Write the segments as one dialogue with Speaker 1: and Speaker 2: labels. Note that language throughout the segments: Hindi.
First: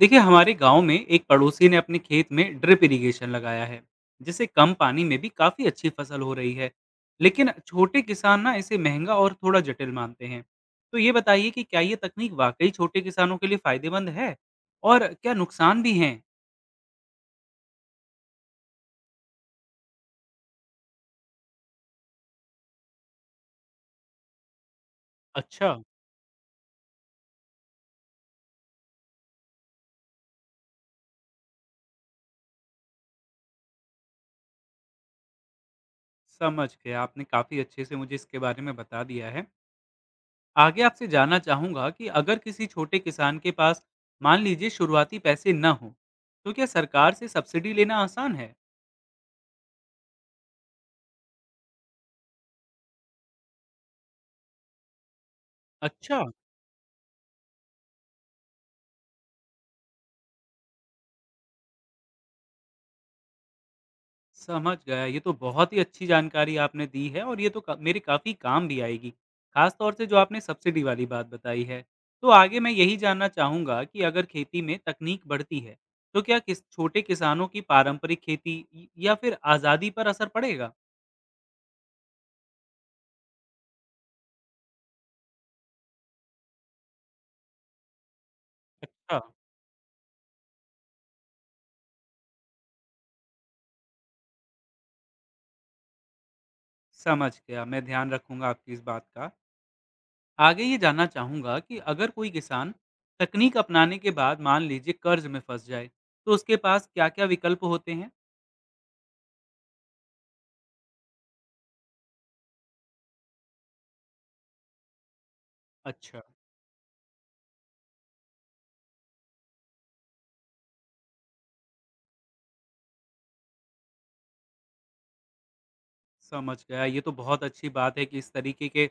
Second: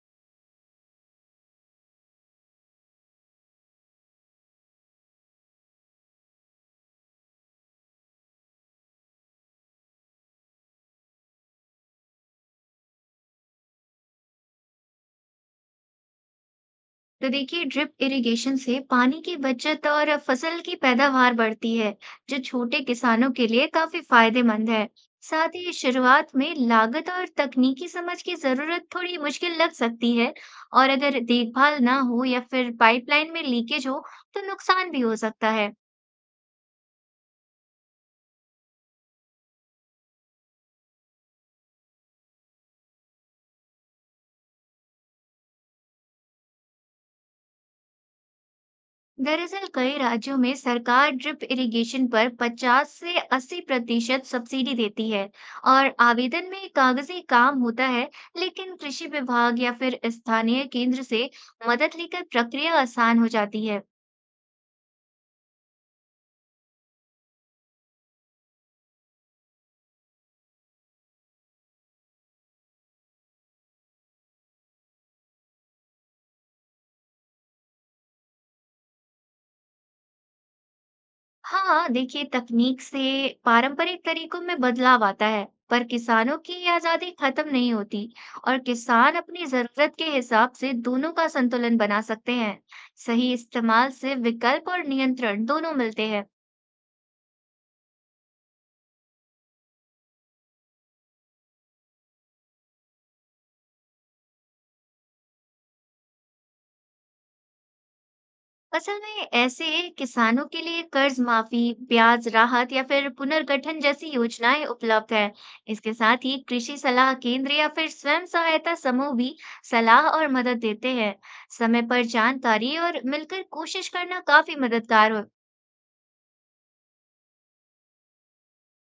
Speaker 1: देखिए हमारे गांव में एक पड़ोसी ने अपने खेत में ड्रिप इरिगेशन लगाया है जिससे कम पानी में भी काफी अच्छी फसल हो रही है। लेकिन छोटे किसान ना इसे महंगा और थोड़ा जटिल मानते हैं। तो ये बताइए कि क्या ये तकनीक वाकई छोटे किसानों के लिए फायदेमंद है और क्या नुकसान भी हैं।
Speaker 2: तो देखिए ड्रिप इरिगेशन से पानी की बचत और फसल की पैदावार बढ़ती है, जो छोटे किसानों के लिए काफी फायदेमंद है। साथ
Speaker 1: अच्छा,
Speaker 2: ही शुरुआत में लागत और तकनीकी समझ की जरूरत थोड़ी मुश्किल लग सकती है, और अगर देखभाल ना हो या फिर पाइपलाइन में लीकेज हो, तो नुकसान भी हो सकता है।
Speaker 1: समझ गया। आपने काफी अच्छे से मुझे इसके बारे में बता दिया है। आगे आपसे जानना चाहूंगा कि अगर किसी छोटे किसान के पास, मान लीजिए, शुरुआती पैसे न हो, तो क्या सरकार से सब्सिडी लेना आसान है?
Speaker 2: दरअसल कई राज्यों में सरकार ड्रिप इरिगेशन पर 50 से 80% सब्सिडी देती है और
Speaker 1: अच्छा,
Speaker 2: आवेदन में कागजी काम होता है। लेकिन कृषि विभाग या फिर स्थानीय केंद्र से मदद लेकर प्रक्रिया आसान हो जाती है।
Speaker 1: समझ गया। ये तो बहुत ही अच्छी जानकारी आपने दी है और ये तो क मेरे काफ़ी काम भी आएगी। ख़ास तौर से जो आपने सब्सिडी वाली बात बताई है। तो आगे मैं यही जानना चाहूँगा कि अगर खेती में तकनीक बढ़ती है, तो क्या किस छोटे किसानों की पारंपरिक खेती य या फिर आज़ादी पर असर पड़ेगा?
Speaker 2: हाँ देखिए, तकनीक से पारंपरिक तरीकों में बदलाव आता है पर किसानों की ये आजादी खत्म नहीं होती और किसान
Speaker 1: अच्छा।
Speaker 2: अपनी जरूरत के हिसाब से दोनों का संतुलन बना सकते हैं। सही इस्तेमाल से विकल्प और नियंत्रण दोनों मिलते हैं।
Speaker 1: समझ गया। मैं ध्यान रखूँगा आपकी इस बात का। आगे ये जानना चाहूँगा कि अगर कोई किसान तकनीक अपनाने के बाद, मान लीजिए, कर्ज़ में फँस जाए, तो उसके पास क्या-क्या विकल्प होते हैं?
Speaker 2: असल में ऐसे किसानों के लिए कर्ज माफी, ब्याज राहत या फिर पुनर्गठन जैसी योजनाएं उपलब्ध है। इसके
Speaker 1: अच्छा।
Speaker 2: साथ ही कृषि सलाह केंद्र या फिर स्वयं सहायता समूह भी सलाह और मदद देते हैं। समय पर जानकारी और मिलकर कोशिश करना काफी मददगार हो।
Speaker 1: समझ गया। ये तो बहुत अच्छी बात है कि इस तरीके के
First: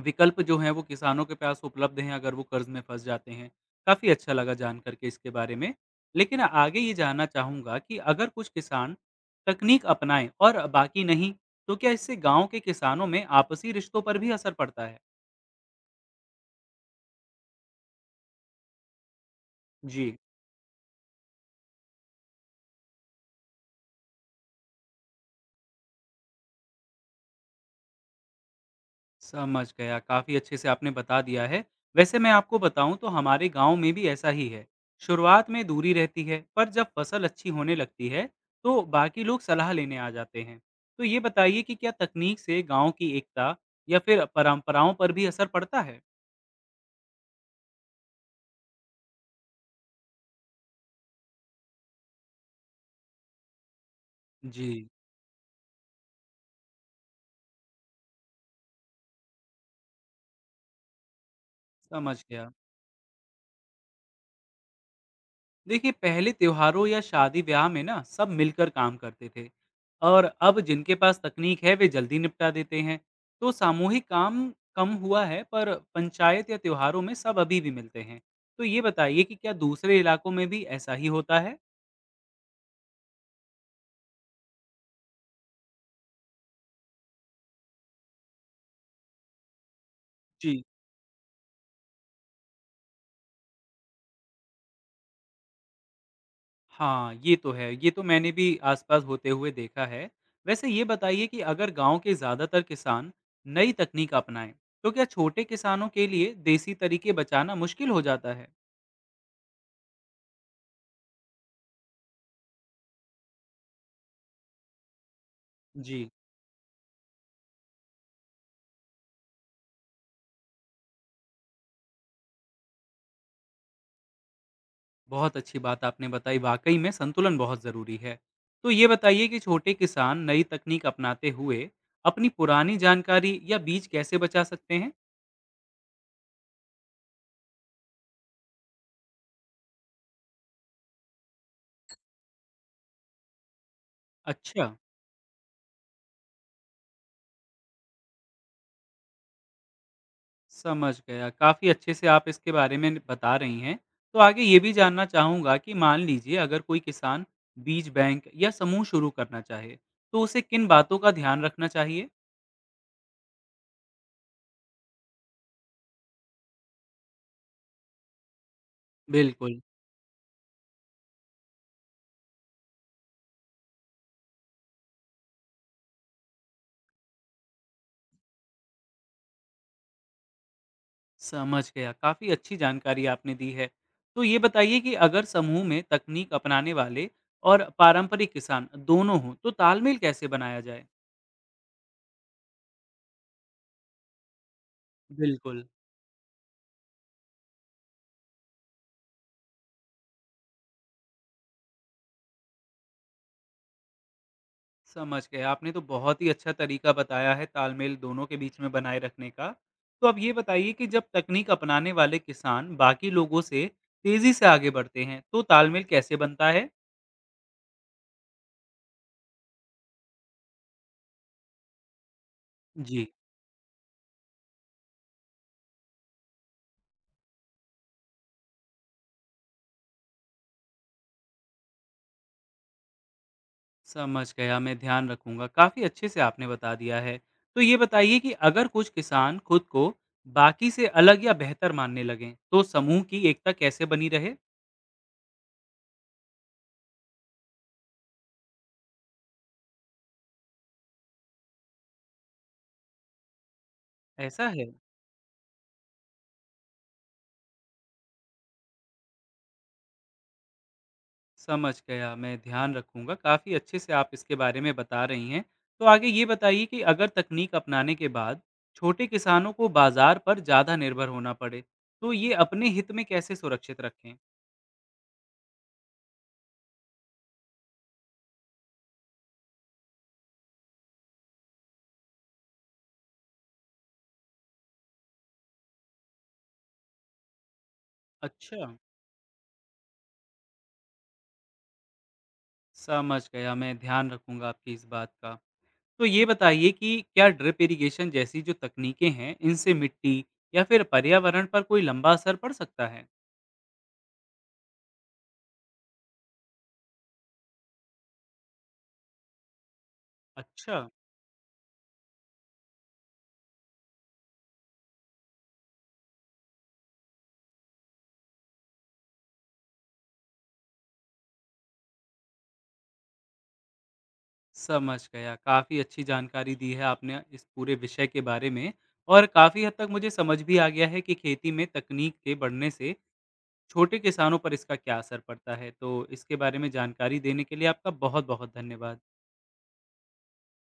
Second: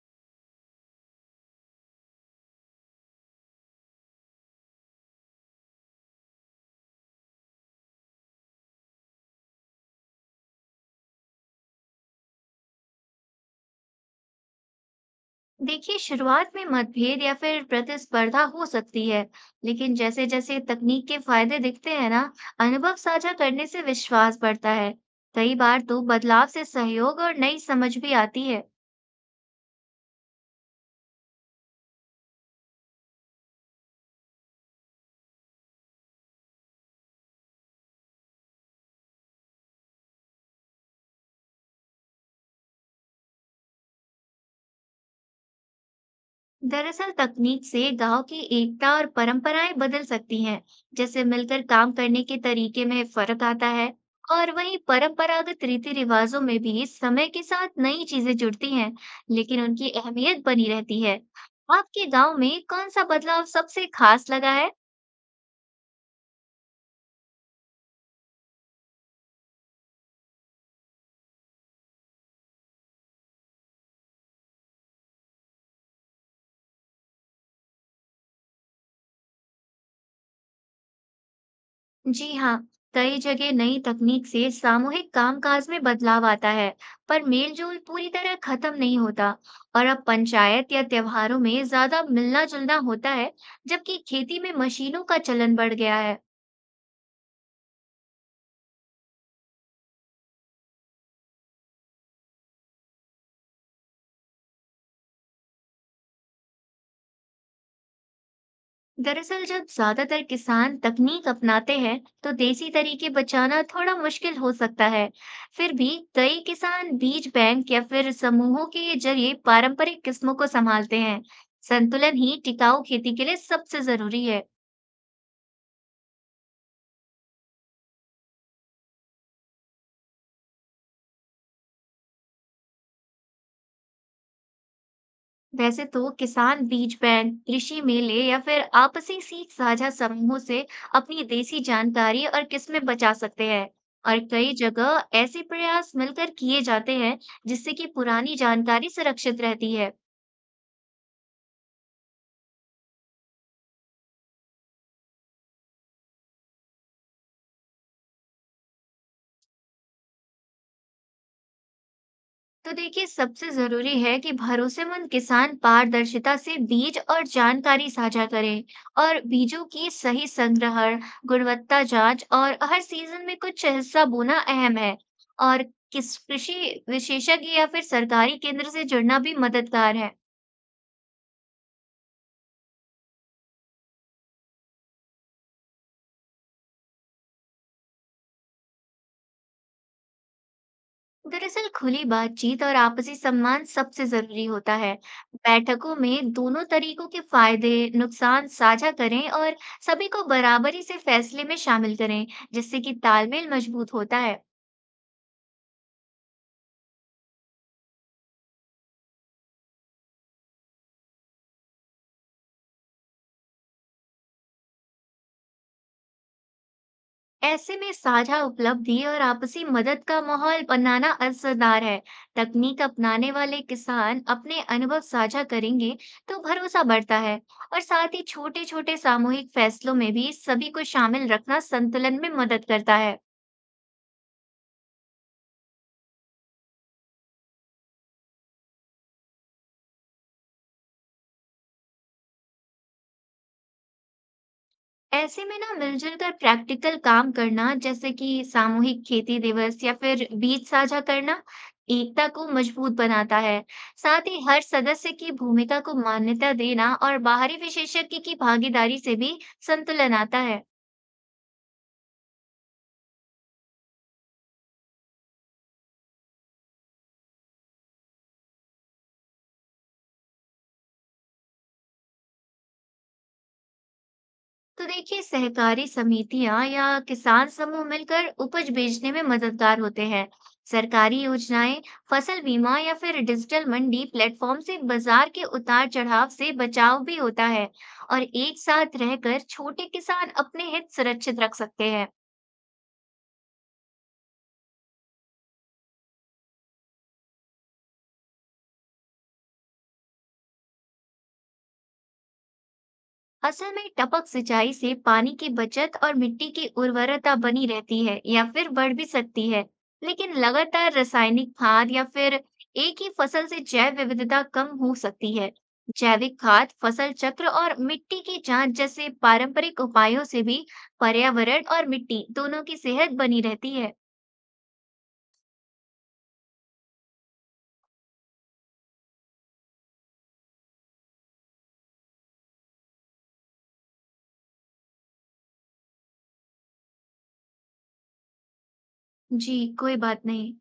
Speaker 1: विकल्प जो हैं, वो किसानों के पास उपलब्ध हैं अगर वो कर्ज़ में फँस जाते हैं। काफ़ी अच्छा लगा जान कर के इसके बारे में। लेकिन आगे ये जानना चाहूँगा कि अगर कुछ किसान तकनीक अपनाएँ और बाकी नहीं, तो क्या इससे गाँव के किसानों में आपसी रिश्तों पर भी असर पड़ता है?
Speaker 2: देखिए, शुरुआत में मतभेद या फिर प्रतिस्पर्धा हो सकती है, लेकिन
Speaker 1: जी।
Speaker 2: जैसे जैसे तकनीक के फायदे दिखते हैं ना, अनुभव साझा करने से विश्वास बढ़ता है। कई बार तो बदलाव से सहयोग और नई समझ भी आती है।
Speaker 1: समझ गया। काफ़ी अच्छे से आपने बता दिया है। वैसे मैं आपको बताऊँ तो हमारे गाँव में भी ऐसा ही है। शुरुआत में दूरी रहती है, पर जब फसल अच्छी होने लगती है, तो बाकी लोग सलाह लेने आ जाते हैं। तो ये बताइए कि क्या तकनीक से गाँव की एकता या फिर परंपराओं पर भी असर पड़ता है?
Speaker 2: दरअसल तकनीक से गांव की एकता और परंपराएं बदल सकती हैं, जैसे मिलकर काम करने के तरीके में फर्क आता है और वहीं
Speaker 1: जी,
Speaker 2: परंपरागत रीति रिवाजों में भी समय के साथ नई चीजें जुड़ती हैं, लेकिन उनकी अहमियत बनी रहती है। आपके
Speaker 1: समझ
Speaker 2: गांव
Speaker 1: गया।
Speaker 2: में कौन सा बदलाव सबसे खास लगा है?
Speaker 1: देखिए, पहले त्योहारों या शादी ब्याह में ना सब मिलकर काम करते थे और अब जिनके पास तकनीक है वे जल्दी निपटा देते हैं। तो सामूहिक काम कम हुआ है पर पंचायत या त्योहारों में सब अभी भी मिलते हैं। तो ये बताइए कि क्या दूसरे इलाकों में भी ऐसा ही होता है?
Speaker 2: जी हाँ, कई जगह नई तकनीक से सामूहिक कामकाज में बदलाव आता है, पर मेलजोल पूरी तरह खत्म नहीं होता और अब
Speaker 1: जी।
Speaker 2: पंचायत या त्योहारों में ज्यादा मिलना जुलना होता है, जबकि खेती में मशीनों का चलन बढ़ गया है।
Speaker 1: हाँ, ये तो है, ये तो मैंने भी आसपास होते हुए देखा है। वैसे ये बताइए कि अगर गांव के ज़्यादातर किसान नई तकनीक अपनाएं, तो क्या छोटे किसानों के लिए देसी तरीके बचाना मुश्किल हो जाता है?
Speaker 2: दरअसल जब ज्यादातर किसान तकनीक अपनाते हैं तो देसी तरीके बचाना थोड़ा मुश्किल हो सकता है। फिर भी
Speaker 1: जी।
Speaker 2: कई किसान बीज बैंक या फिर समूहों के जरिए पारंपरिक किस्मों को संभालते हैं। संतुलन ही टिकाऊ खेती के लिए सबसे जरूरी है।
Speaker 1: बहुत अच्छी बात आपने बताई, वाक़ई में संतुलन बहुत ज़रूरी है। तो ये बताइए कि छोटे किसान नई तकनीक अपनाते हुए अपनी पुरानी जानकारी या बीज कैसे बचा सकते हैं?
Speaker 2: वैसे तो किसान बीज बैंक, कृषि मेले या फिर आपसी सीख साझा समूहों से अपनी देसी जानकारी और किस्में बचा सकते हैं और कई
Speaker 1: अच्छा,
Speaker 2: जगह ऐसे प्रयास मिलकर किए जाते हैं, जिससे कि पुरानी जानकारी सुरक्षित रहती है।
Speaker 1: समझ गया। काफ़ी अच्छे से आप इसके बारे में बता रही हैं। तो आगे ये भी जानना चाहूँगा कि, मान लीजिए, अगर कोई किसान बीज बैंक या समूह शुरू करना चाहे, तो उसे किन बातों का ध्यान रखना चाहिए?
Speaker 2: तो देखिए, सबसे जरूरी है कि भरोसेमंद किसान पारदर्शिता से बीज और जानकारी साझा करें और
Speaker 1: बिल्कुल।
Speaker 2: बीजों की सही संग्रहण, गुणवत्ता जांच और हर सीजन में कुछ हिस्सा बोना अहम है। और किस कृषि विशेषज्ञ या फिर सरकारी केंद्र से जुड़ना भी मददगार है।
Speaker 1: समझ गया। काफ़ी अच्छी जानकारी आपने दी है। तो ये बताइए कि अगर समूह में तकनीक अपनाने वाले और पारंपरिक किसान दोनों हों, तो तालमेल कैसे बनाया जाए?
Speaker 2: दरअसल खुली बातचीत और आपसी सम्मान सबसे जरूरी होता है।
Speaker 1: बिल्कुल।
Speaker 2: बैठकों में दोनों तरीकों के फायदे, नुकसान साझा करें और सभी को बराबरी से फैसले में शामिल करें, जिससे कि तालमेल मजबूत होता है।
Speaker 1: समझ गए। आपने तो बहुत ही अच्छा तरीका बताया है तालमेल दोनों के बीच में बनाए रखने का। तो अब ये बताइए कि जब तकनीक अपनाने वाले किसान बाकी लोगों से तेज़ी से आगे बढ़ते हैं, तो तालमेल कैसे बनता है?
Speaker 2: ऐसे में साझा उपलब्धि और आपसी मदद का माहौल बनाना असरदार है। तकनीक
Speaker 1: जी,
Speaker 2: अपनाने वाले किसान अपने अनुभव साझा करेंगे तो भरोसा बढ़ता है और साथ ही छोटे-छोटे सामूहिक फैसलों में भी सभी को शामिल रखना संतुलन में मदद करता है।
Speaker 1: समझ गया, मैं ध्यान रखूंगा। काफ़ी अच्छे से आपने बता दिया है। तो ये बताइए कि अगर कुछ किसान खुद को बाकी से अलग या बेहतर मानने लगें, तो समूह की एकता कैसे बनी रहे?
Speaker 2: ऐसे में ना मिलजुल कर प्रैक्टिकल काम करना, जैसे कि सामूहिक खेती दिवस या फिर बीज साझा करना, एकता को मजबूत बनाता है। साथ ही
Speaker 1: ऐसा
Speaker 2: हर
Speaker 1: है?
Speaker 2: सदस्य की भूमिका को मान्यता देना और बाहरी विशेषज्ञ की भागीदारी से भी संतुलन आता है।
Speaker 1: समझ गया, मैं ध्यान रखूंगा। काफ़ी अच्छे से आप इसके बारे में बता रही हैं। तो आगे ये बताइए कि अगर तकनीक अपनाने के बाद छोटे किसानों को बाजार पर ज़्यादा निर्भर होना पड़े, तो ये अपने हित में कैसे सुरक्षित रखें?
Speaker 2: तो देखिए, सहकारी समितियां या किसान समूह मिलकर उपज बेचने में मददगार होते हैं। सरकारी योजनाएं, फसल बीमा या फिर डिजिटल मंडी प्लेटफॉर्म से बाजार के उतार चढ़ाव से बचाव भी होता है और एक
Speaker 1: अच्छा,
Speaker 2: साथ रहकर छोटे किसान अपने हित सुरक्षित रख सकते हैं।
Speaker 1: समझ गया, मैं ध्यान रखूंगा आपकी इस बात का। तो ये बताइए कि क्या ड्रिप इरिगेशन जैसी जो तकनीकें हैं, इनसे मिट्टी या फिर पर्यावरण पर कोई लंबा असर पड़ सकता है?
Speaker 2: असल में टपक सिंचाई से पानी की बचत और मिट्टी की उर्वरता बनी रहती है या फिर बढ़ भी सकती है, लेकिन
Speaker 1: अच्छा,
Speaker 2: लगातार रासायनिक खाद या फिर एक ही फसल से जैव विविधता कम हो सकती है। जैविक खाद फसल चक्र और मिट्टी की जांच जैसे पारंपरिक उपायों से भी पर्यावरण और मिट्टी दोनों की सेहत बनी रहती है।
Speaker 1: समझ गया। काफ़ी अच्छी जानकारी दी है आपने इस पूरे विषय के बारे में और काफ़ी हद तक मुझे समझ भी आ गया है कि खेती में तकनीक के बढ़ने से छोटे किसानों पर इसका क्या असर पड़ता है। तो इसके बारे में जानकारी देने के लिए आपका बहुत-बहुत धन्यवाद।
Speaker 2: जी कोई बात नहीं।